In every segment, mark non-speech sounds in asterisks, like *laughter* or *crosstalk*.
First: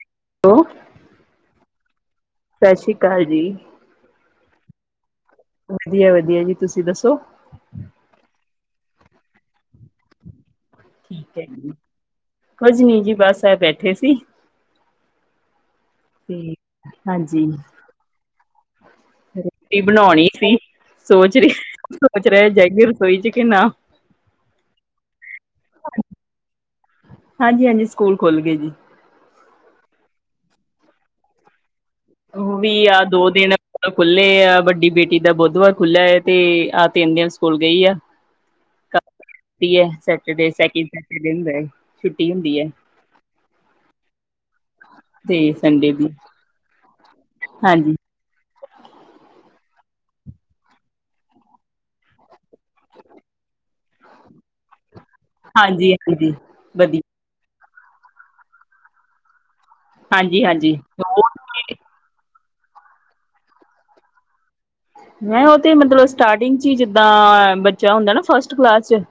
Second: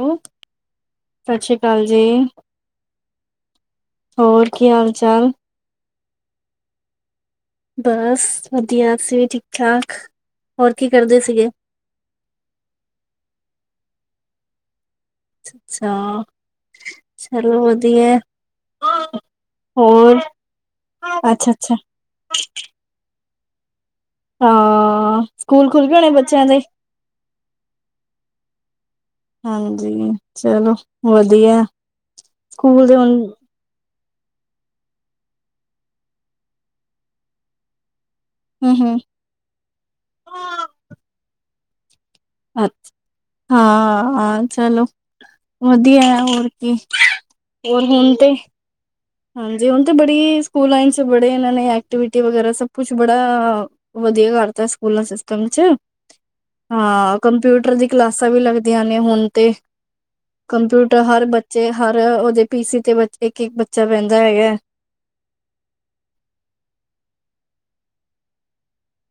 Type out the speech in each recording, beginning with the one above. ਹੁ ਹੈੋ। ਸਤਿ ਸ਼੍ਰੀ ਅਕਾਲ ਜੀ। ਸਤਿ ਸ਼੍ਰੀ ਅਕਾਲ ਜੀ। ਹੋਰ, ਕੀ ਹਾਲ ਚਾਲ? ਵਧੀਆ, ਵਧੀਆ ਜੀ ਤੁਸੀਂ ਦੱਸੋ? ਬਸ ਵਧੀਆ, ਅਸੀਂ ਵੀ ਠੀਕ, ਠਾਕ ਹੋਰ ਕੀ ਕਰ ਠੀਕ ਹੈ ਜ ਕੁੱਝ ਨੀ ਜੀ ਬਸ ਆ ਬੈਠੇ ਸੀ। ਅੱਛਾ ਤੇ ਹਾਂਜੀ, ਚਲੋ ਵਧੀਆ। ਰੋਟੀ ਹੋਰ ਬਣਾਉਣੀ ਸੀ ਸੋਚ ਰਹੀ ਅੱਛਾ ਅੱਛਾ ਸੋਚ ਰਹਾ ਜਾਗੀ ਰਸੋਈ ਚ ਕਿ ਨਾ। ਹਾਂ ਸਕੂਲ ਖੁੱਲ ਗਣੇ ਬੱਚਿਆਂ ਦੇ ਹਾਂਜੀ ਹਾਂਜੀ ਸਕੂਲ ਖੁੱਲ ਗਏ ਜੀ। ਹਾਂਜੀ ਚਲੋ ਵਧੀਆ। ਵੀ ਸਕੂਲ ਦੇ ਆ ਹੁਣ ਦੋ ਦਿਨ ਖੁੱਲੇ ਆ ਵੱਡੀ ਬੇਟੀ ਦਾ ਬੁੱਧਵਾਰ ਖੁੱਲਿਆ ਹੈ ਤੇ ਆਹ ਤਨ ਦਿਨ ਸਕੂਲ ਗਈ ਆ। ਹਮ ਹਮ ਹੁੰਦੀ ਏ ਸੇਚਰਡੇ ਸੈਕਿੰਡ ਸੇਚਰਡੇ ਹੁੰਦਾ ਛੁੱਟੀ ਹੁੰਦੀ ਹੈ। ਅੱ ਹਾਂ ਹਾਂ ਚਲੋ ਤੇ ਸੰਡੇ ਵਧੀਆ ਦੀ ਹੋਰ ਕੀ ਹੋਰ ਹਾਂਜੀ, ਹੁਣ ਤੇ ਹਾਂਜੀ ਹੁਣ ਤੇ ਬੜੀ ਸਕੂਲ ਚ ਬੜੇ ਇਹਨਾਂ ਨੇ ਐਕਟੀਵਿਟੀ ਵਗੈਰਾ ਸਭ ਕੁਛ ਬੜਾ ਵਧੀਆ ਕਰਤਾ ਸਕੂਲਾਂ ਸਿਸਟਮ ਚ ਹਾਂਜੀ ਹਾਂਜੀ ਵਧੀਆ ਹਾਂ ਕੰਪਿਊਟਰ ਦੀ ਕਲਾਸਾਂ ਵੀ ਲੱਗਦੀਆਂ ਨੇ ਹੁਣ ਤੇ ਹਾਂਜੀ ਹਾਂਜੀ। ਕੰਪਿਊਟਰ ਹਰ ਉਹ ਬੱਚ ਹਰ ਉਹਦੇ ਪੀ ਸੀ ਤੇ ਇੱਕ, ਇੱਕ ਬੱਚਾ ਬਹਿੰਦਾ ਹੈਗਾ। ਮੈਂ ਉਹ ਤੇ ਮਤਲਬ ਸਟਾਰਟਿੰਗ ਚ ਹੀ ਜਿੱਦਾਂ ਬੱਚਾ ਹੁੰਦਾ ਨਾ ਫਸਟ ਕਲਾਸ ਚ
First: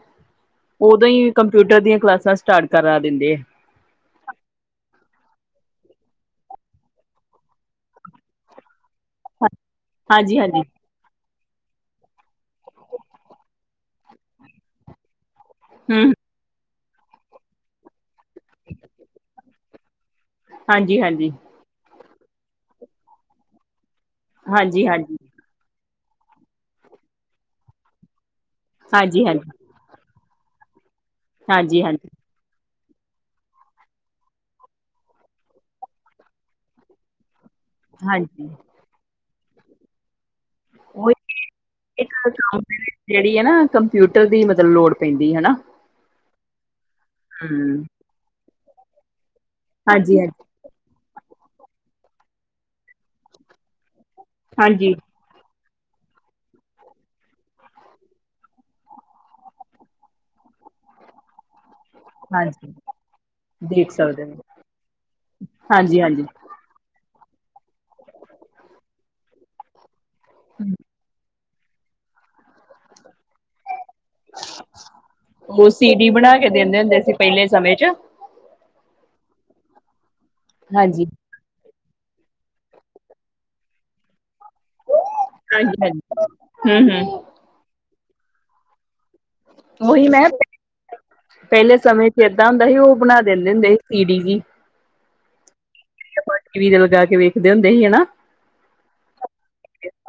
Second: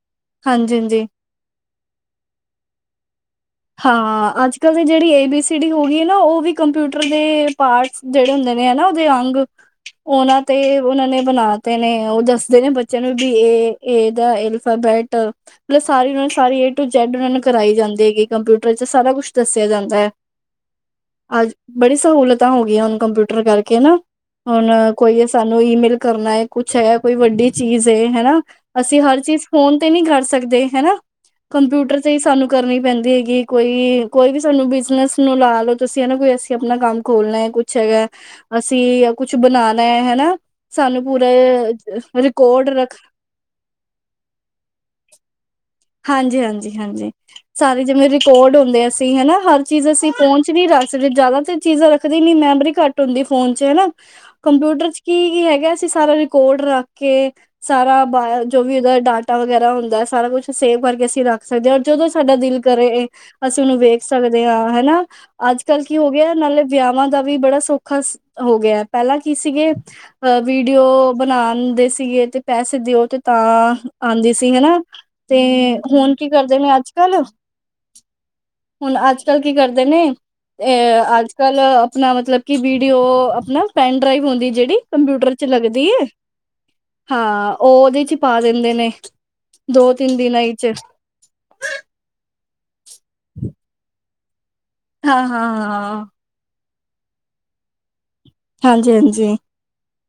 ਹਾਂਜੀ ਹਾਂਜੀ ਉਦੋਂ ਹੀ ਕੰਪਿਊਟਰ ਦੀਆਂ ਕਲਾਸਾਂ ਸਟਾਰਟ ਕਰਾ ਦਿੰਦੇ। ਹਾਂ ਅੱਜ ਕੱਲ੍ਹ ਦੇ ਜਿਹੜੀ ਏ ਬੀ ਸੀ ਡੀ ਹੋ ਗਈਏ ਨਾ ਉਹ ਵੀ ਕੰਪਿਊਟਰ ਦੇ ਪਾਰਟਸ ਜਿਹੜੇ ਹੁੰਦੇ ਨੇ ਹਨਾ ਉਹਦੇ ਅੰਗ ਹਾਂਜੀ ਉਹਨਾਂ ਤੇ ਹਾਂਜੀ ਉਹਨਾਂ ਨੇ ਬਣਾ ਤੇ ਨੇ ਉਹ ਦੱਸਦੇ ਨੇ ਬੱਚਿਆਂ ਨੂੰ ਵੀ ਇਹ ਇਹਦਾ ਅਲਫਾਬੈਟ ਮਤਲਬ ਸਾਰੀ ਹਮ ਉਹਨਾਂ ਨੂੰ ਸਾਰੀ ਏ ਟੂ ਜੈੱਡ ਉਹਨਾਂ ਨੂੰ ਕਰਵਾ ਜਾਂਦੀ ਹੈਗੀ ਕੰਪਿਊਟਰ ਚ ਸਾਰਾ ਕੁਛ ਦੱਸਿਆ ਜਾਂਦਾ ਹੈ। ਹਾਂਜੀ, ਹਾਂਜੀ। ਅੱਜ ਬੜੀ ਸਹੂਲਤਾਂ ਹੋ ਗਈਆਂ ਹੁਣ ਕੰਪਿਊਟਰ ਕਰਕੇ ਹਨਾ ਹੁਣ ਹਾਂਜੀ ਹਾਂਜੀ ਕੋਈ ਸਾਨੂੰ ਈਮੇਲ ਕਰਨਾ ਹੈ ਕੁਛ ਹੈ ਕੋਈ ਵੱਡੀ ਚੀਜ਼ ਏ ਹਨਾ ਅਸੀਂ ਹਰ ਹਾਂਜੀ ਹਾਂਜੀ ਚੀਜ਼ ਫੋਨ ਤੇ ਨਹੀਂ ਕਰ ਸਕਦੇ ਹਨਾ ਹਾਂਜੀ ਕੰਪਿਊਟਰ ਹਾਂਜੀ ਤੇ ਹੀ ਸਾਨੂੰ ਕਰਨੀ ਪੈਂਦੀ। ਕਿ ਕੋਈ, ਕੋਈ ਵੀ ਸਾਨੂੰ ਬਿਜਨਸ ਨੂੰ ਲਾ ਲਓ ਤੁਸੀਂ ਹਨ ਨਾ ਕੋਈ ਅਸੀਂ ਆਪਣਾ ਕੰਮ ਖੋਲਣਾ ਹੈ ਕੁ ਅੱਛਾ ਹੈਗਾ ਹਾਂਜੀ ਅਸੀਂ ਕੁਛ ਬਣਾ ਲ ਹੈ ਹਨਾ ਸਾਨੂੰ ਉਹੀ ਪੂਰਾ ਇੱਕ ਕੰਮ ਰਿਕਾਰਡ ਦੇ ਰੱਖ ਵਿੱਚ ਜਿਹੜੀ ਹੈ ਨਾ ਕੰਪਿਊਟਰ ਦੀ ਮਤਲਬ ਲੋੜ ਪੈਂਦੀ ਹਨਾ ਹਾਂਜੀ, ਹਾਂਜੀ, ਹਾਂਜੀ ਹਮ ਸਾਰੇ ਜਿਵੇਂ ਰਿਕੋਰਡ ਹੁੰਦੇ ਅਸੀਂ ਹਨਾ ਹਰ ਚੀਜ਼ ਅਸੀਂ ਹਾਂਜੀ ਹਾਂਜੀ ਫੋਨ ਚ ਵੀ ਰੱਖ ਜਿਆਦਾ ਤੇ ਚੀਜ਼ਾਂ ਰੱਖਦੀ ਨੀ ਮੈਮੋਰੀ ਘਟ ਹੁੰਦੀ ਫੋਨ ਚ ਹਨਾ ਕੰਪਿਊਟਰ ਹਾਂਜੀ ਚ ਕੀ ਕੀ ਹੈਗਾ ਅਸੀਂ ਸਾਰਾ ਰਿਕਾਰਡ ਰੱਖ ਕੇ ਸਾਰਾ ਬ ਜੋ ਵੀ ਉਹਦਾ ਡਾਟਾ ਵਗੈਰਾ ਹੁੰਦਾ ਸਾਰਾ ਕੁਛ ਸੇਵ ਕਰਕੇ ਅਸੀਂ ਰੱਖ ਸਕਦੇ ਹਾਂ। ਜਦੋਂ ਸਾਡਾ ਦਿਲ ਹਾਂਜੀ ਕਰੇ ਅਸੀਂ ਉਹਨੂੰ ਦੇਖ ਵੇਖ ਨੇ ਸਕਦੇ ਹਾਂ ਹਨਾ ਅੱਜ ਕੱਲ੍ਹ ਕੀ ਹਾਂਜੀ ਹੋ ਹਾਂਜੀ ਗਿਆ ਨਾਲੇ ਵਿਆਹਵਾਂ ਦਾ ਵੀ ਬੜਾ ਸੌਖਾ ਹੋ ਗਿਆ ਪਹਿਲਾਂ ਕੀ ਸੀਗੇ ਵੀਡੀਓ ਬਣਾਉਂਦੇ ਸੀਗੇ, ਤੇ ਪੈਸੇ ਦਿਓ ਤੇ ਤਾਂ ਆਉਂਦੀ ਸੀ ਹਨਾ। ਤੇ ਉਹ ਸੀਡੀ ਹੁਣ ਕੀ ਬਣਾ ਕੇ ਕਰਦੇ ਨੇ ਦਿੰਦੇ ਅੱਜ ਹੁੰਦੇ ਸੀ ਕੱਲ ਪਹਿਲੇ ਸਮੇਂ ਚ ਹੁਣ ਅੱਜ ਕੱਲ੍ਹ ਕੀ ਕਰਦੇ ਨੇ ਹਾਂਜੀ ਅ ਅੱਜ ਕੱਲ ਆਪਣਾ ਮਤਲਬ ਕਿ ਵੀਡੀਓ ਆਪਣਾ ਪੈਨ ਡਰਾਈਵ ਹੁੰਦੀ ਜਿਹੜੀ ਕੰਪਿਊਟਰ ਚ ਹਾਂਜੀ ਲੱਗਦੀ ਹਾਂਜੀ ਹੈ ਹਮ ਹਮ ਹਾਂ। ਉਹ ਉਹਦੇ ਚ ਪਾ ਦਿੰਦੇ ਨੇ ਦੋ ਉਹੀ ਤਿੰਨ ਮੈਂ ਦਿਨਾਂ ਵਿਚ ਪਹਿਲੇ ਸਮੇਂ ਚ ਏਦਾਂ ਹੁੰਦਾ ਸੀ, ਉਹ ਬਣਾ ਦਿੰਦੇ ਹੁੰਦੇ ਸੀ ਪੀਡੀ ਜੀ ਹਾਂ, ਹਾਂ, ਹਾਂ ਟੀ ਵੀ ਜਦੋਂ ਜਾ ਕੇ ਵੇਖਦੇ ਹੁੰਦੇ ਸੀ ਹਨਾ। ਹਾਂਜੀ, ਹਾਂਜੀ।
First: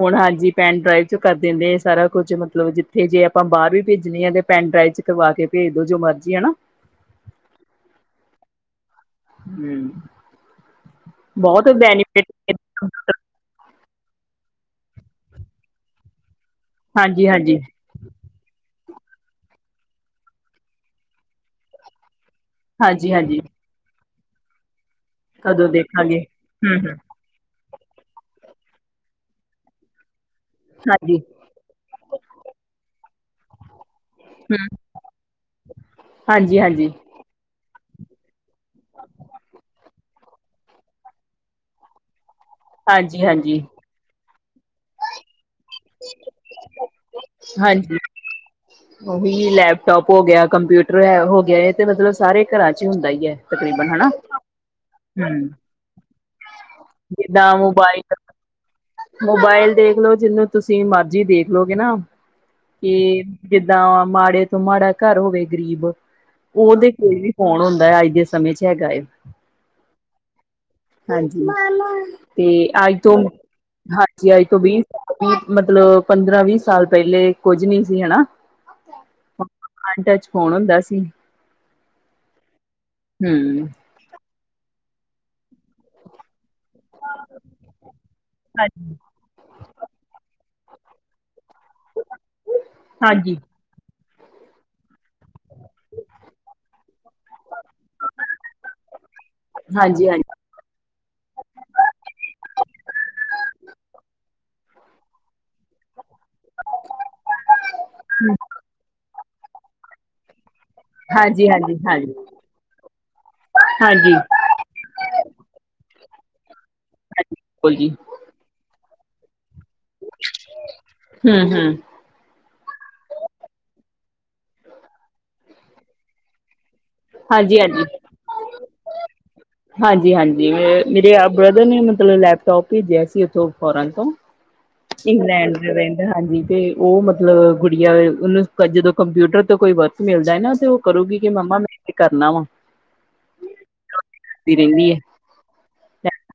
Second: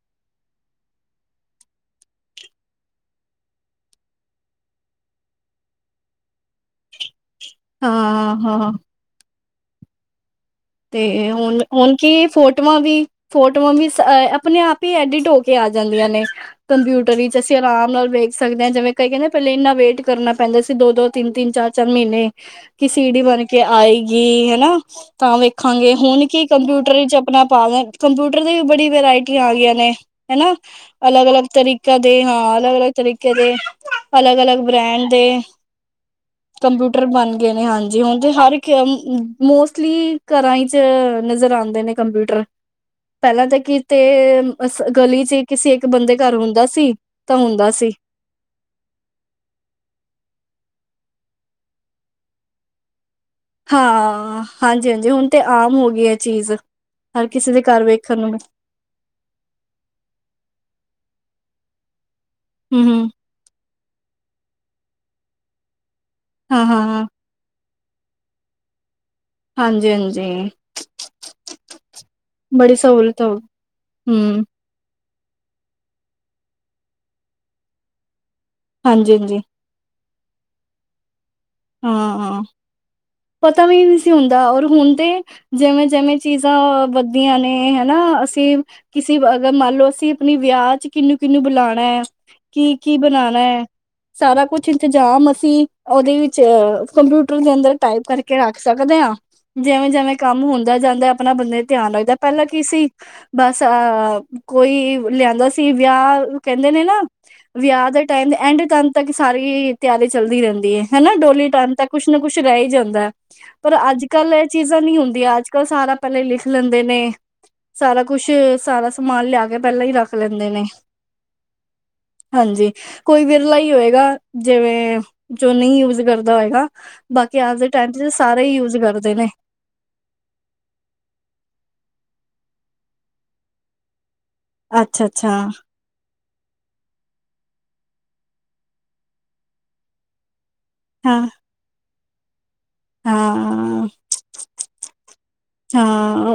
ਹੁਣ ਹਾਂਜੀ, ਪੈਨ ਡਰਾਈਵ ਚ ਕਰ ਦਿੰਦੇ ਆ ਸਾਰਾ ਕੁੱਝ ਮਤਲਬ ਜਿੱਥੇ ਜੇ ਆਪਾਂ ਬਾਹਰ ਵੀ ਭੇਜਣੀ ਆ, ਤੇ ਪੈਨ ਡਰਾਈਵ ਚ ਕਰਵਾ ਕੇ ਭੇਜ ਦੋ ਜੋ ਮਰਜ਼ੀ ਹਨਾ। ਹਾਂ, ਹਾਂ ਹੂੰ ਤੇ ਹੁਣ, ਹੁਣ ਕੀ ਫੋਟੋਆਂ ਵੀ ਫੋਟੋਆਂ ਵੀ ਆਪਣੇ ਆਪ ਹੀ ਐਡਿਟ ਹੋ ਕੇ ਆ ਜਾਂਦੀਆਂ ਨੇ। ਕੰਪਿਊਟਰ ਹਾਂਜੀ ਵਿੱਚ ਅਸੀਂ ਹਾਂਜੀ ਆਰਾਮ ਨਾਲ ਵੇਖ ਸਕਦੇ ਹਾਂ ਜਿਵੇ ਕਈ ਕਹਿੰਦੇ ਪਹਿਲੇ ਇੰਨਾ ਵੇਟ ਕਰਨਾ ਪੈਂਦਾ ਸੀ ਦੋ-ਦੋ, ਤਿੰਨ-ਤਿੰਨ, ਚਾਰ-ਚਾਰ ਮਹੀਨੇ ਕਿ ਸੀ ਹਾਂਜੀ ਡੀ ਹਾਂਜੀ ਬਣ ਕੇ ਆਏਗੀ ਹਨਾ ਤਾਂ ਕਦੋਂ ਵੇਖਾਂਗੇ ਦੇਖਾਂਗੇ ਹੁਣ ਕੀ ਹੂੰ ਕੰਪਿਊਟਰ ਹੂੰ ਵਿੱਚ ਆਪਣਾ ਪਾ ਦ ਕੰਪਿਊਟਰ ਦੀ ਵੀ ਬੜੀ ਵਰਾਇਟੀਆਂ ਆ ਗਈਆਂ ਨੇ ਹਨਾ, ਹਾਂਜੀ ਅਲੱਗ ਅਲੱਗ ਤਰੀਕੇ ਹਾਲ ਅਲੱਗ ਅਲਗ ਤਰੀਕੇ ਦੇ *unintelligible* ਅਲੱਗ ਹੂੰ ਅਲਗ ਬ੍ਰੈਂਡ ਦੇ ਹਾਂਜੀ ਹਾਂਜੀ ਕੰਪਿਊਟਰ ਬਣ ਗਏ ਨੇ ਹਾਂਜੀ ਹੁਣ ਤੇ ਹਰ ਮੋਸਟਲੀ ਘਰਾਂ ਚ ਨਜ਼ਰ ਆਉਂਦੇ ਨੇ ਕੰਪਿਊਟਰ ਹਾਂਜੀ ਪਹਿਲਾਂ ਤਾਂ ਹਾਂਜੀ ਕੀਤੇ ਅ ਸ ਗਲੀ ਚ ਹੀ ਕਿਸੇ ਇੱਕ ਬੰਦੇ ਘਰ ਹੁੰਦਾ ਸੀ। ਤਾਂ ਹੁੰਦਾ ਸੀ। ਹਾਂਜੀ ਉਹੀ ਲੈਪਟੋਪ ਹੋ ਗਿਆ, ਕੰਪਿਊਟਰ ਹੋ ਗਿਆ ਇਹ ਤੇ ਮਤਲਬ ਸਾਰੇ ਘਰਾਂ ਚ ਹੀ ਹੁੰਦਾ ਹੀ ਹੈ। ਤਕਰੀਬਨ ਹਨਾ ਹਾਂ, ਹਾਂਜੀ ਹਾਂਜੀ ਹੁਣ ਤੇ ਹੂੰ ਆਮ ਹੋ ਗਈ ਇਹ ਚੀਜ਼ ਹਰ ਕਿਸੇ ਜਿੱਦਾਂ ਦੇ ਘਰ ਮੋਬਾਇਲ ਵੇਖਣ ਨੂੰ ਮ ਮੋਬਾਇਲ ਦੇਖਲੋ ਜਿਹਨੂੰ ਤੁਸੀਂ ਮਰਜ਼ੀ ਦੇਖਲੋਗੇ ਨਾ ਹਮ ਹਮ ਕਿ ਜਿੱਦਾਂ ਮਾੜੇ ਤੋਂ ਮਾੜਾ ਘਰ ਹੋਵੇ ਗਰੀਬ ਹਾਂ ਹਾਂ ਉਹਦੇ ਹਾਂ ਕੋਲ ਵੀ ਫੋਨ ਹੁੰਦਾ ਹੈ, ਅੱਜ ਦੇ ਸਮੇਂ ਚ ਹੈਗਾ ਏ। ਹਾਂਜੀ, ਹਾਂਜੀ। ਹਾਂਜੀ ਤੇ ਬੜੀ ਅੱਜ ਤੋਂ ਸਹੂਲਤ ਹੋ ਹਾਂਜੀ ਹਮ ਆਈ। ਵੀਹ, ਵੀਹ ਮਤਲਬ ਪੰਦਰਾਂ ਵੀਹ ਸਾਲ ਪਹਿਲੇ ਕੁੱਝ ਨਹੀਂ ਸੀ ਹਨਾ। ਹਾਂਜੀ, ਹਾਂਜੀ। ਅਨ ਟਚ ਫੋਨ ਹੁੰਦਾ ਸੀ। ਹਾਂ ਹਾਂ ਪਤਾ ਹਮ ਵੀ ਨਹੀਂ ਸੀ‌ ਹੁੰਦਾ, ਔਰ ਹੁਣ ਤੇ ਜਿਵੇਂ ਜਿਵੇਂ ਚੀਜ਼ਾਂ ਵੱਧਦੀਆਂ ਨੇ ਹਨਾ ਅਸੀਂ ਕਿਸੇ ਤੇ ਅਗਰ ਮੰਨ ਲਓ ਅਸੀਂ ਆਪਣੇ ਵਿਆਹ ਚ ਕਿੰਨੂੰ-ਕਿੰਨੂੰ ਬੁਲਾਉਣਾ ਹੈ, ਕੀ ਕੀ ਹਾਂਜੀ ਹਾਂਜੀ ਬਣਾਣਾ ਹੈ। ਸਾਰਾ ਕੁਛ ਇੰਤਜ਼ਾਮ ਅਸੀਂ ਤੇ ਅ ਕੰਪਿਊਟਰ ਦੇ ਅੰਦਰ ਟਾਈਪ ਕਰਕੇ ਰੱਖ ਸਕਦੇ ਆ, ਜਿਵੇਂ ਹਾਂਜੀ ਜਿਵੇਂ ਕੰਮ ਹੁੰਦਾ ਜਾਂਦਾ ਆਪਣਾ ਬੰਦੇ ਧਿਆਨ ਰੱਖਦਾ ਪਹਿਲਾਂ ਕੀ ਸੀ ਬਸ ਅਹ ਕੋਈ ਲਿਆਂਦਾ ਸੀ ਵਿਆਹ ਕਹਿੰਦੇ ਨੇ ਨਾ ਵਿਆਹ ਦੇ ਟਾਈਮ ਐਂਡ ਟਮ ਤੱਕ ਸਾਰੀ ਤਿਆਰੀ ਚੱਲਦੀ ਰਹਿੰਦੀ ਹੈ। ਹਨਾ ਡੋਲੀ ਹਾਂਜੀ ਟਾਈਮ ਹਾਂਜੀ ਤਾਂ ਕੁਛ ਹਾਂਜੀ ਨਾ ਕੁਛ ਰਹਿ ਹੀ ਜਾਂਦਾ, ਪਰ ਅੱਜ ਹਾਂਜੀ ਹਾਂਜੀ, ਕੱਲ ਚੀਜ਼ਾਂ ਨੀ ਹੁੰਦੀਆਂ ਅੱਜ ਕੱਲ ਸਾਰਾ ਪਹਿਲੇ ਲਿਖ ਲੈਂਦੇ ਨੇ ਬਿਲਕੁਲ ਜੀ ਸਾਰਾ ਕੁਛ ਸਾਰਾ ਸਮਾਨ ਲਿਆ ਕੇ ਪਹਿਲਾਂ ਹੀ ਰੱਖ ਲੈਂਦੇ ਨੇ। ਹਮ ਹਮ ਹਾਂਜੀ, ਕੋਈ ਵਿਰਲਾ ਹੀ ਹੋਏਗਾ ਜਿਵੇਂ ਜੋ ਨਹੀਂ ਯੂਜ ਕਰਦਾ ਹੋਏਗਾ। ਬਾਕੀ ਅੱਜ ਹਾਂਜੀ ਦੇ ਹਾਂਜੀ ਟਾਈਮ ਚ ਸਾਰੇ ਹੀ ਯੂਜ ਕਰਦੇ ਨੇ। ਹਾਂਜੀ ਹਾਂਜੀ, ਮੇਰੇ ਆਪ ਬ੍ਰਦਰ ਨੇ ਮਤਲਬ ਲੈਪਟੋਪ ਭੇਜਿਆ ਸੀ ਉੱਥੋਂ, ਫੋਰਨ ਤੋਂ ਅੱਛਾ ਅੱਛਾ ਇੰਗਲੈਂਡ ਜੌ ਰਹਿੰਦਾ ਹਾਂਜੀ ਤੇ ਉਹ ਮਤਲਬ ਗੁੜੀਆਂ ਉਹਨੂੰ ਜਦੋਂ ਕੰਪਿਊਟਰ ਤੋਂ ਕੋਈ ਵਰਕ ਮਿਲਦਾ ਹੈ ਨਾ ਤੇ ਉਹ ਕਰੂਗੀ ਕਿ ਮੰਮਾ ਮੈਂ ਇਹ ਕਰਨਾ ਵਾ। ਹਾਂ-ਹਾਂ ਕਰਦੀ ਰਹਿੰਦੀ ਹੈ।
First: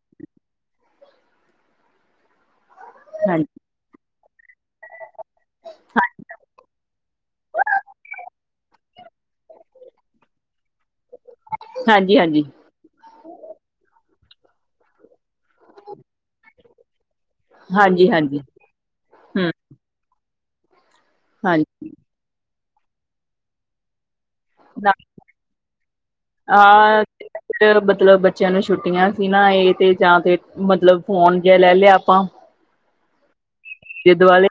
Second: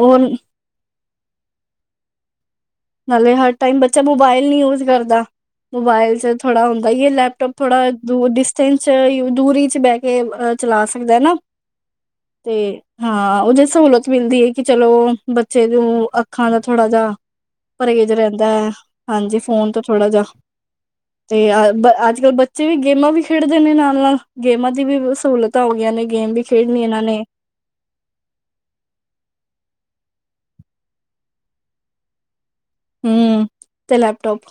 ਉਹ ਨਾਲੇ ਹਰ ਹਾਂਜੀ, ਟਾਈਮ ਬੱਚਾ ਮੋਬਾਇਲ ਨੀ ਯੂਜ ਕਰਦਾ ਮੋਬਾਇਲ ਚ ਥੋੜਾ ਹੁੰਦਾ ਏ ਲੈਪਟੋਪ ਥੋੜਾ ਦ ਡਿਸਟੈਂਸ ਚ ਦੂਰੀ ਚ ਬੈ ਕੇ ਅ ਚਲਾ ਸਕਦਾ ਨਾ ਹਾਂਜੀ-ਹਾਂਜੀ। ਤੇ ਹਾਂ ਉਹ ਜੇ ਸਹੂਲਤ ਮਿਲਦੀ ਹੈ ਕਿ ਚਲੋ ਬੱਚੇ ਨੂੰ ਅੱਖਾਂ ਦਾ ਥੋੜਾ ਜਿਹਾ ਪਰਹੇਜ਼ ਹਾਂਜੀ-ਹਾਂਜੀ ਰਹਿੰਦਾ ਹੈ ਹਾਂਜੀ ਹੂੰ ਫੋਨ ਤੋਂ ਥੋੜਾ ਜਾ ਤੇ ਹਾਂਜੀ। ਅ ਹਮ ਅੱਜ ਕੱਲ੍ਹ ਜੇ ਵੀ ਗੇਮਾਂ ਵੀ ਖੇਡਦੇ ਨੇ ਨਾਲ-ਨਾਲ ਗੇਮਾਂ ਦੀ ਹਾਂਜੀ ਵੀ ਸਹੂਲਤਾਂ ਹੋ ਗਈਆਂ ਨੇ ਗੇਮ ਵੀ ਖੇਡਣੀ ਇਹਨਾਂ ਆ ਨੇ। ਮਤਲਬ ਬੱਚਿਆਂ ਨੂੰ ਛੁੱਟੀਆਂ ਸੀ ਨਾ ਇਹ ਤੇ ਜਾਂ ਤੇ ਮਤਲਬ ਫੋਨ ਜ ਲੈ ਲਿਆ ਆਪਾਂ। ਹਮ ਤੇ ਇਹਦੇ ਲੈਪਟੋਪ। ਦੁਆਲੇ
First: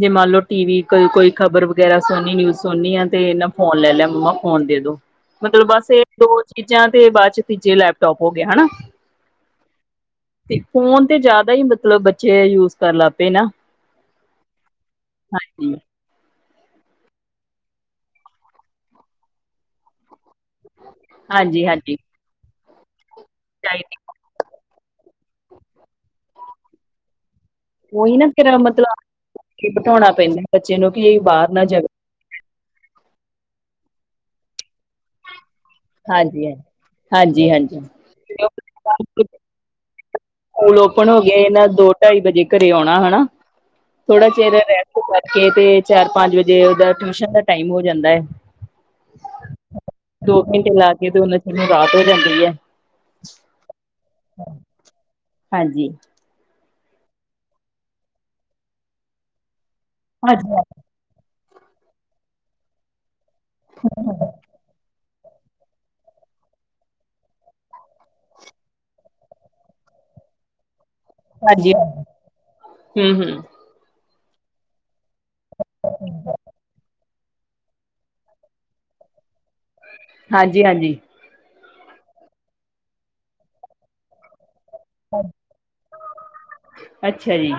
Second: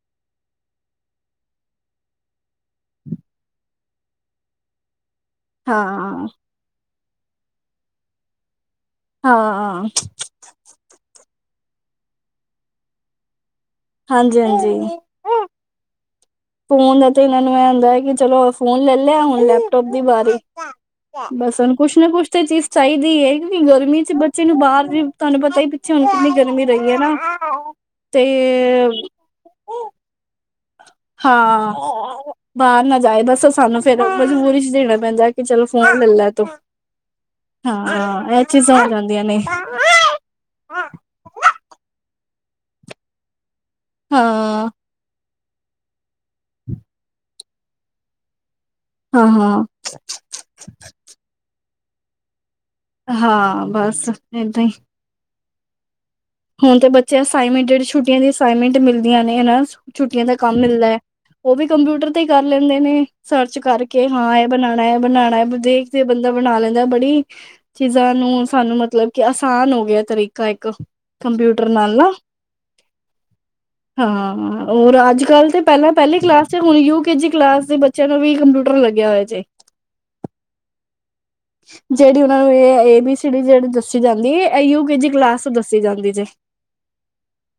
ਜੇ ਮੰਨ ਲਓ ਟੀ ਵੀ ਕੋ ਕੋਈ ਖ਼ਬਰ ਵਗੈਰਾ ਸੁਣਨੀ ਨਿਊਜ਼ ਸੁਣਨੀ ਆ ਤੇ ਇਹਨਾਂ ਫੋਨ ਲੈ ਲਿਆ ਮੰਮਾ ਫੋਨ ਦੇ ਦੋ ਮਤਲਬ ਬਸ ਇਹ ਹਾਂ ਦੋ ਚੀਜ਼ਾਂ ਤੇ ਬਾਅਦ ਚ ਤੀਜੇ ਲੈਪਟੋਪ ਹੋ ਗਿਆ ਹੈਨਾ। ਹਾਂ ਤੇ ਫੋਨ ਤੇ ਜ਼ਿਆਦਾ ਹੀ ਮਤਲਬ ਬੱਚੇ ਯੂਜ ਕਰਨ ਲੱਗ ਪਏ ਨਾ ਹਾਂਜੀ-ਹਾਂਜੀ ਹਾਂਜੀ। ਫੋਨ ਦਾ ਤੇ ਇਹਨਾਂ ਨੂੰ ਇਹ ਹੁੰਂਦਾ ਹੈ ਕਿ, ਚਲੋ ਫੋਨ ਲੈ ਲਿਆ ਹੁਣ ਲੈਪਟੋਪ ਦੀ ਵਾਰੀ *unintelligible* ਬਸ ਹਾਂਜੀ ਹੁੂੰਨ ਹਾਂਜੀ ਕੁਛ ਨਾ ਕੁਛ ਤਾਂ ਇਹ ਚੀਜ਼ ਚਾਹੀਦੀ ਹੈ, ਕਿਉਂਕਿ ਚਾਹੀਦੀ ਗਰਮੀ ਚ ਬ ਬੱਚੇ ਨੂੰ ਬਾਹਰ ਵੀ ਤੁਹਾਨੂੰ ਪਤਾ ਹੀ ਪਿੱਛੇ ਹੁਣ ਕਿੰਨੀ ਗਰਮੀ ਰਹੀ ਹੈ ਨਾ। ਉਹੀ ਤੇ ਨਾ ਫੇਰ ਮਤਲਬ ਬਿਠਾਉਣਾ ਪੈਂਦਾ ਬੱਚੇ ਨੂੰ ਕਿ ਬਾਹਰ ਨਾ ਹਾਂ ਜਵੇ। ਬਾਹਰ ਨਾ ਜਾਏ ਬੱਸ ਸਾਨੂੰ ਫੇਿਰ ਮਜਬੂਰੀ ਚ ਦੇਣਾ ਪੈਂਦਾ ਕਿ ਚਲੋ ਫੋਨ ਲੈ ਲੈ ਹਾਂਜੀ ਤੂੰ ਹਾਂਜੀ ਹਾਂਜੀ ਹਾਂਜੀ ਹਾਂ ਇਹ ਚੀਜ਼ਾਂ ਹੋ ਜਾਂਦੀਆਂ ਨੇ ਸਕੂਲ ਓਪਨ ਹੋ ਗਏ ਇਹਨਾਂ ਦੋ ਢਾਈ ਵਜੇ ਘਰੇ ਆਉਣਾ ਹੈਨਾ ਥੋੜਾ ਚਿਰ ਹਾਂ ਰਹਿ ਬਚੇੱ ਤੇ ਚਾਰ ਪੰਜ ਵਜੇ ਉਹਦਾ ਟਿਊਸ਼ਨ ਦਾ ਟਾਈਮ ਹੋ ਜਾਂਦਾ ਏ ਹਾਂ ਹਾਂ ਦੋ ਘੰਟੇ ਲਾ ਕੇ ਤੇ ਉਹਨਾਂ ਚਿਰ ਨੂੰ ਰਾਤ ਹੋ ਜਾਂਦੀ ਐ ਹਾਂ ਬਸ ਏਦਾਂ ਹੀ ਹਾਂਜੀ ਹੁਣ ਤੇ ਬੱਚੇ ਅਸਾਈਨਮੈਂਟ ਜਿਹ ਛੁਟੀਆਂ ਦੀ ਅਸਾਈਨਮੈਂਟ ਮਿਲਦੀਆਂ ਨੇ ਨਾ ਛੁੱਟੀਆਂ ਦਾ ਹਾਂਜੀ, ਕੰਮ ਮਿਲਦਾ ਐ ਉਹ ਵੀ ਕੰਪਿਊਟਰ ਤੇ ਕਰ ਲੈਂਦੇ ਨੇ ਸਰਚ ਕਰਕੇ ਹਾਂ ਬਣਾਉਣਾ ਹੈ ਬਣਾਉਣਾ ਦੇਖਦੇ ਬੰਦਾ ਬਣਾ ਲੈਂਦਾ ਬੜੀ ਚੀਜ਼ਾਂ ਨੂੰ ਸਾਨੂੰ ਮਤਲਬ ਕਿ ਆਸਾਨ ਹੋ ਗਿਆ ਤਰੀਕਾ ਇੱਕ ਕ ਕੰਪਊਟਰ ਹਾਂਜੀ, ਨਾਲ ਣਾ ਹੂੰ, ਹੂੰ। ਹਾਂ ਹੋਰ ਅੱਜ ਕੱਲ੍ਹ ਤੇ ਪਹਿਲਾਂ ਪਹਿਲੀ ਕਲਾਸ ਤੇ ਹੁਣ ਯੂਕੇ ਜੀ ਕਲਾਸ ਦੇ ਚਲੋ ਵੀ ਕੰਪਿਊਟਰ ਲੱਗਿਆ ਹੋਇਆ ਜੇ ਹਾਂਜੀ-ਹਾਂਜੀ ਜਿਹੜੀ ਉਹਨਾ ਨੂੰ ਇਹ ਏ ਬੀ ਸੀ ਜਿਹੜੀ ਦੱਸੀ ਜਾਂਦੀ ਐ ਯੂ ਕੇ ਜੀ ਕਲਾਸ ਦੱਸੀ ਜਾਂਦੀ ਜੇ ਅੱਛਾ ਜੀ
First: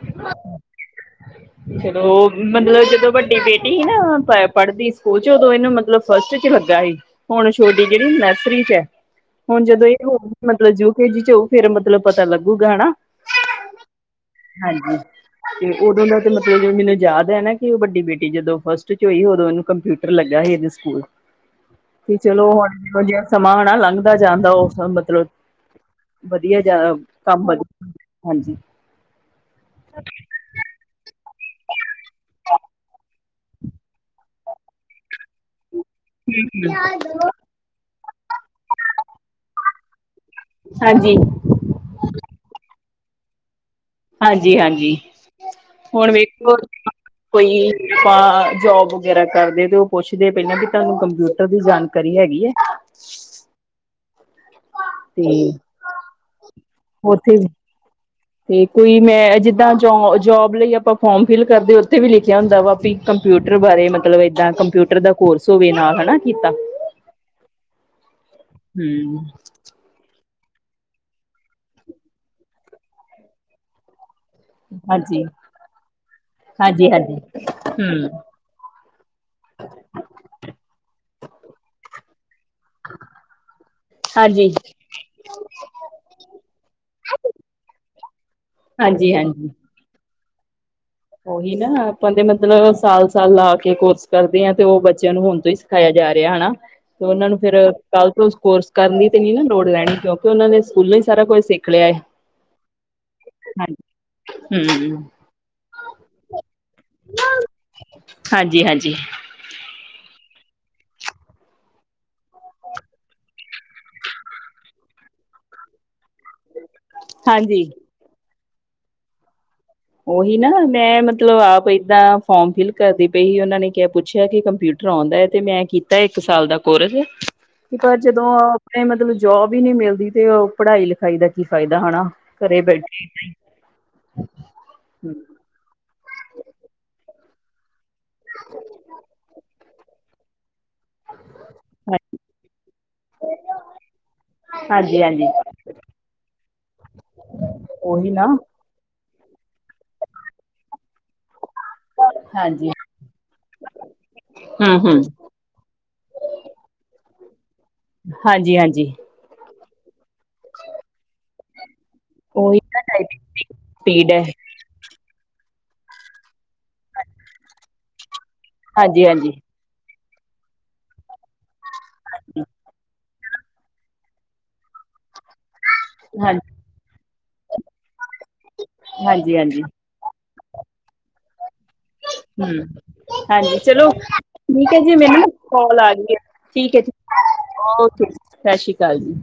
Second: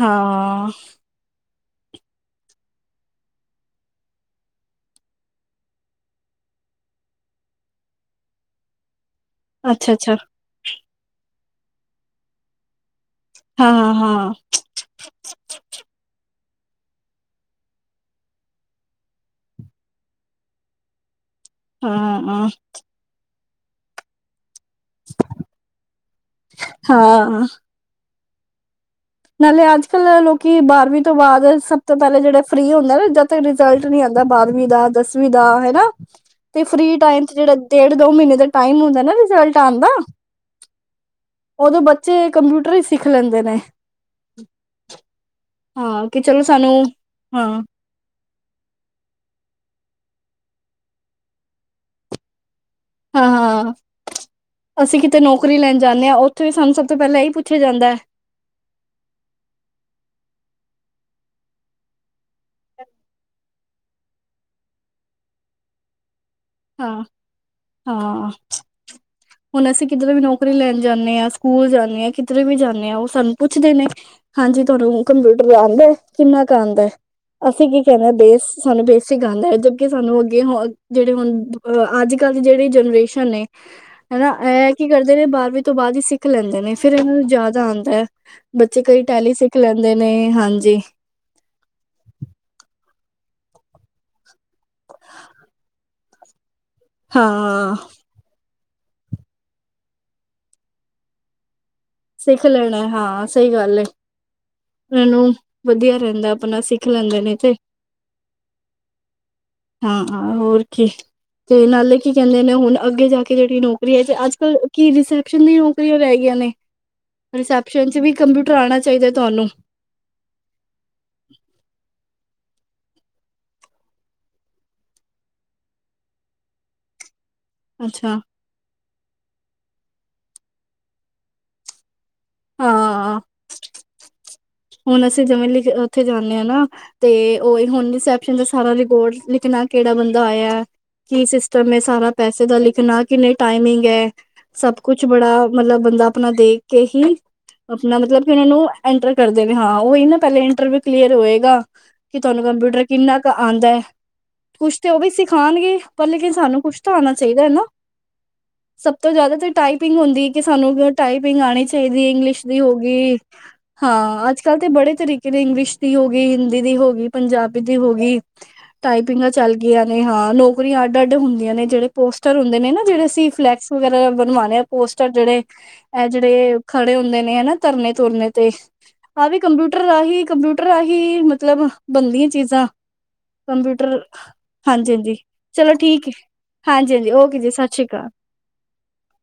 ਹਾਂ *unintelligible* ਹੈਲੋ ਮਤਲਬ ਜਦੋਂ ਵੱਡੀ ਬੇਟੀ ਸੀ ਨਾ ਪੜ੍ਹਦੀ ਸਕੂਲ ਚ ਉਦੋਂ ਇਹਨੂੰ ਮਤਲਬ ਫਸਟ ਚ ਲੱਗਾ ਸੀ ਹੁਣ ਛੋਟੀ ਜਿਹੜੀ ਨਰਸਰੀ ਚ ਹੈ ਹੁਣ ਜਦੋਂ ਅੱਛਾ ਇਹ ਅੱਛਾ ਹੋਊਗੀ ਮਤਲਬ ਯੂ ਕੇ ਜੀ ਚ ਹੋਉ ਫੇਿਰ ਮਤਲਬ ਪਤਾ ਲੱਗੂਗਾ ਹੈਨਾ ਹਾਂ-ਹਾਂ ਹਾਂਜੀ ਤੇ ਉਦੋਂ ਦਾ ਤਾਂ ਮਤਲਬ ਜ ਮੈਨੂੰ ਯਾਦ ਹੈ ਨਾ ਕਿ ਉਹ ਵੱਡੀ ਬੇਟੀ ਜਦੋਂ ਫਸਟ ਚ ਹੋਈ ਉਦੋਂ ਉਹਨੂੰ ਕੰਪਿਊਟਰ ਲੱਗਾ ਸੀ ਇਹਦੇ ਸਕੂਲ ਹਾਂ ਤੇ ਹਾਂ ਹਾਂ ਚਲੋ ਹੁਣ ਜਿ ਜਿਹਾ ਸਮਾਂ ਹੈਣਾ ਲੰਘਦਾ ਜਾਂਦਾ ਉਹ ਮਤਲਬ ਵਧੀਆ ਜਾ ਹਾਂ ਕੰਮ ਵਧੀਆ ਹਾਂਜੀ ਨਾਲੇ ਅੱਜ ਕਲ ਲੋਕੀ ਬਾਰਵੀਂ ਤੋਂ ਬਾਅਦ ਸਭ ਤੋਂ ਪਹਿਲਾਂ ਜਿਹੜਾ ਫ੍ਰਰੀ ਹੁੰਦਾ ਨਾ ਜਦ ਰਿਜਲਟ ਨੀ ਆਂਦਾ ਬਾਰਵੀ ਦਾ ਦਸਵੀ ਦਾ ਹੈਨਾ ਤੇ ਫਰੀ ਹਾਂਜੀ, ਟਾਇਮ ਚ ਜੇੜੇ ਡੇਢ ਦੋ ਮਹੀਨੇ ਦਾ ਟਾਈਮ ਹੁੰਦਾ ਨਾ ਰਿਜ਼ਲਟ ਆਉਣ ਦਾ ਹਾਂਜੀ ਉਦੋਂ ਬੱਚੇ ਕੰਪਿਊਟਰ ਹੀ ਸਿੱਖ ਲੈਂਦੇ ਨੇ। ਹਾਂਜੀ ਹਾਂਜੀ ਹਾਂ ਹੁਣ ਕਿ ਚਲੋ ਵੇਖੋ ਸਾਨੂੰ ਹਾਂ ਕੋਈ। ਆਪਾਂ ਜੋਬ ਵਗੈਰਾ ਕਰਦੇ ਤੇ ਉਹ ਪੁੱਛਦੇ ਪਹਿਲਾਂ ਵੀ ਤੁਹਾਨੂੰ ਕੰਪਿਊਟਰ ਦੀ ਜਾਣਕਾਰੀ ਹੈਗੀ ਏ। ਹਾਂ ਹਾਂ। ਅਸੀਂ ਕਿਤੇ ਤੇ ਨੌਕਰੀ ਲੈਣ ਜਾਂਦੇ ਹਾਂ ਉੱਥੇ ਵੀ ਸਾਨੂੰ ਸਭ ਤੋਂ ਪਹਿਲਾਂ ਇਹੀ ਉੱਥੇ ਪੁੱਛਿਆ ਜਾਂਦਾ ਏ। ਤੇ ਕੋਈ ਮੈਂ ਜਿੱਦਾਂ ਜੋ ਜੋਬ ਲਈ ਆਪਾਂ ਫੋਰਮ ਫਿਲ ਕਰਦੇ ਉੱਥੇ ਵੀ ਲਿਖਿਆ ਹੁੰਦਾ ਵਾ ਹੈ ਵੀ ਕੰਪਿਊਟਰ ਬਾਰੇ ਮਤਲਬ ਏਦਾਂ ਕੰਪਿਊਟਰ ਦਾ ਕੋਰਸ ਹੋਵੇ ਨਾਲ ਹਨਾ ਕੀਤਾ। ਹਾਂ ਹਾਂ! *unintelligible* ਹੂੰ ਹੁਣ ਅਸੀਂ ਕਿਧਰ ਵੀ ਨੌਕਰੀ ਲੈਣ ਜਾਂਦੇ ਹਾਂ, ਸਕੂਲ ਜਾਂਦੇ ਹਾਂ, ਕਿਧਰੇ ਵੀ ਜਾਂਦੇ ਹਾਂ, ਉਹ ਸਾਨੂੰ ਪੁੱਛਦੇ ਨੇ! ਹਾਂਜੀ ਤੁਹਾਨੂੰ ਹਾਂਜੀ, ਹਾਂਜੀ, ਕੰਪਿਊਟਰ ਆਉਂਦਾ ਹੈ ਕਿੰਨਾ ਕੁ ਆਉਂਦਾ ਹਾਂਜੀ ਹੈ ਅਸੀਂ ਕੀ ਹੂੰ ਕਹਿਦੇ ਹ ਬੇਸ ਸਾਨੂੰ ਬੇਸਿਕ ਆਉਂਦਾ ਹੈ ਜਦਕਿ ਸਾਨੂੰ ਅੱਗੇ ਜਿਹੜੇ ਹੁਣ ਬ ਅੱਜ ਕੱਲ੍ਹ ਦੀ ਜਿਹੜੀ ਜਨਰੇਸ਼ਨ ਏ ਹਨਾ ਹਾਂਜੀ, ਇਹ ਕੀ ਕਰਦੇ ਨੇ ਬਾਰਵੀਂ ਤੋਂ ਬਾਅਦ ਹੀ ਸਿੱਖ ਲੈਂਦੇ ਨੇ ਫਿਰ ਇਹਨਾਂ ਨੂੰ ਜ਼ਿਆਦਾ ਆਉਂਦਾ ਹੈ। ਬੱਚੇ ਕਈ ਹਾਂਜੀ, ਟੈਲੀ ਹਾਂਜੀ। ਸਿੱਖ ਲੈਂਦੇ ਨੇ ਹਾਂਜੀ! ਉਹੀ ਨਾ ਆਪਾਂ ਦੇ ਮਤਲਬ ਸਾਲ-ਸਾਲ ਲਾ ਕੇ ਕੋਰਸ ਕਰਦੇ ਹਾਂ ਤੇ ਉਹ ਬੱਚਿਆਂ ਨੂੰ ਹੁਣ ਤੋਂ ਹੀ ਸਿਖਾਇਆ ਜਾ ਰਿਹਾ ਹੈਨਾ ਤੇ ਉਹਨਾਂ ਨੂੰ ਫੇਿਰ ਹਾਂ ਕੱਲ ਤੋਂ ਉਸ ਕੋਰਸ ਕਰਨ ਦੀ ਤੇ ਨੀ ਨਾ ਲੋੜ ਲੈਣੀ ਕਿਉਂਕਿ ਉਹਨਾਂ ਨੇ ਸਕੂਲਾਂ ਹੀ ਸਾਰਾ ਕੁਝ ਸਿੱਖ ਲਿਆ ਹੈ। ਸਿੱਖ ਲੈਣਾ ਹਾਂ ਸਹੀ ਗੱਲ ਹੈ! ਹਮ ਇਹਨੂੰ ਵਧੀਆ ਰਹਿੰਦਾ ਆਪਣਾ ਸਿੱਖ ਲੈਂਦੇ ਨੇ ਤੇ ਹਾਂਜੀ-ਹਾਂਜੀ, ਹਾਂ ਹੋਰ ਕੀ। ਤੇ ਨਾਲੇ ਕੀ ਕਹਿੰਦੇ ਨੇ ਹੁਣ ਅੱਗੇ ਜਾ ਕੇ ਜਿਹੜੀ ਨੌਕਰੀ ਹੈ ਤੇ ਅੱਜ ਕੱਲ੍ਹ ਕੀ ਰਿਸੈਪਸ਼ਨ ਦੀ ਓ ਰਹਿ ਗਈਆਂ ਨੇ ਹਾਂਜੀ। ਰਿਸੈਪਸ਼ਨ ਚ ਵੀ ਕੰਪਿਊਟਰ ਆਉਣਾ ਚਾਹੀਦਾ ਤੁਹਾਨੂੰ! ਉਹੀ ਨਾ ਮੈਂ ਮਤਲਬ ਆਪ ਏਦਾਂ। ਫੋਰਮ ਫਿਲ ਕਰਦੀ ਪਈ ਸੀ ਉਹਨਾਂ ਨੇ ਕਿਹਾ ਪੁੱਛਿਆ ਕਿ ਕੰਪਿਊਟਰ ਆਉਂਦਾ ਹੈ ਤੇ ਮੈਂ ਕੀਤਾ ਇੱਕ ਸਾਲ ਦਾ ਕੋਰਸ। ਕਿ ਪਰ ਅੱਛਾ ਜਦੋਂ ਆਪਣੇ ਮਤਲਬ ਜੋਬ ਹੀ ਨਹੀਂ ਮਿਲਦੀ ਤੇ ਪੜ੍ਹਾਈ ਲਿਖਾਈ ਦਾ ਕੀ ਫਾਇਦਾ ਹਨਾਂ। ਘਰੇ ਬੈਠੇ ਹਾਂ ਏਦਾ ਹੀ ਹੁਣ ਅਸੀਂ ਜਿਵੇਂ ਲਿਖ ਉੱਥੇ ਜਾਂਦੇ ਹਾਂ ਨਾ ਤੇ ਉਹੀ ਹੁਣ ਦਾ ਸਾਰਾ ਰਿਕਾਰਡ ਲਿਖਣਾ ਕਿਹੜਾ ਬੰਦਾ ਆਇਆ। ਕੀ ਸਿਸਟਮ ਹੈ ਸਾਰਾ ਪੈਸੇ ਦਾ ਲਿਖਣਾ ਕਿੰਨੀ ਟਾਈਮਿੰਗ ਹੈ। ਸਭ ਕੁਛ ਹਾਂਜੀ-ਹਾਂਜੀ। ਬੜਾ ਮਤਲਬ ਬੰਦਾ ਆਪਣਾ ਦੇਖ ਕੇ ਹੀ ਆਪਣਾ ਉਹੀ ਮਤਲਬ ਨਾ ਕਿ ਉਹਨਾਂ ਨੂੰ ਇਂਟਰ ਕਰਦੇ ਨੇ ਹਾਂ ਉਹੀ ਨਾ ਪਹਿਲੇ ਇੰਟਰਵਿਊ ਕਲੀਅਰ ਹੋਏਗਾ। ਕਿ ਤੁਹਾਨੂੰ ਹਾਂਜੀ ਕੰਪਿਊਟਰ ਕਿੰਨਾ ਕੁ ਆਉਂਦਾ ਹੈ ਹੂੰ ਕੁਛ ਤੇ ਉਹ ਹੂੰ ਵੀ ਸਿੱਖ ਖਾਣਗੇ ਪਰ ਲੇਕਿਨ ਸਾਨੂੰ ਕੁਛ ਤਾਂ ਆਉਣਾ ਚਾਹੀਦਾ ਹੈ ਨਾ ਹਾਂਜੀ ਹਾਂਜੀ ਸਭ ਤੋਂ ਜ਼ਿਆਦਾ ਤਾਂ ਟਾਈਪ ਪਿੰਗ ਹੁੰਦੀ ਕਿ ਸਾਨੂੰ ਟਾਈਪਿੰਗ ਆਉਣੀ ਚਾਹੀਦੀ ਹੈ ਇੰਗਲਿਸ਼ ਉਹੀ ਦੀ ਹੋ ਨਾ ਗਈ। ਟਾਈਪਿੰਗ ਸਪੀਡ ਹੈ ਹਾਂ ਅੱਜ ਕੱਲ੍ਹ ਤੇ ਬੜੇ ਤਰੀਕੇ ਨੇ ਇੰਗਲਿਸ਼ ਦੀ ਹੋ ਗਈ, ਹਿੰਦੀ ਦੀ ਹੋ ਗਈ! ਪੰਜਾਬੀ ਦੀ ਹੋ ਗਈ ਹਾਂਜੀ ਟਾਈਪਿੰਗਾਂ ਹਾਂਜੀ ਚੱਲ ਗਈਆਂ ਨੇ ਹਾਂ ਨੌਕਰੀਆਂ ਅੱਡ ਅੱਡ ਹੁੰਦੀਆਂ ਨੇ, ਜਿਹੜੇ ਪੋਸਟਰ ਹੁੰਦੇ ਨੇ ਨਾ ਜਿਹੜੇ ਅਸੀਂ ਫਲੈਕਸ ਵਗੈਰਾ ਬਣਵਾਉਣੇ ਆ ਪੋਸਟਰ ਜਿਹੜੇ ਇਹ ਹਾਂਜੀ ਜਿਹੜੇ ਖੜੇ ਹੁੰਦੇ ਨੇ ਹਨਾ ਧਰਨੇ ਧੁਰਨੇ ਤੇ ਆਹ ਹਾਂਜੀ ਵੀ ਹਾਂਜੀ ਕੰਪਿਊਟਰ ਰਾਹੀਂ ਕੰਪਿਊਟਰ ਰਾਹੀਂ ਮਤਲਬ ਬਣਦੀਆਂ ਹੂੰ ਚੀਜ਼ਾਂ। ਹਾਂਜੀ ਚਲੋ ਕੰਪਿਊਟਰ ਠੀਕ ਹੈ ਹਾਂਜੀ ਜੀ ਹਾਂਜੀ ਮੈਨੂੰ ਨਾ ਚਲੋ ਕਾਲ ਆ ਠੀਕ ਹੈ। ਗਈ ਠੀਕ ਹੈ ਜੀ ਹਾਂਜੀ ਹਾਂਜੀ ਓਕੇ ਜੀ ਸਤਿ ਸ਼੍ਰੀ ਅਕਾਲ! ਓਕੇ ਸਤਿ ਸ੍ਰੀ ਅਕਾਲ ਜੀ।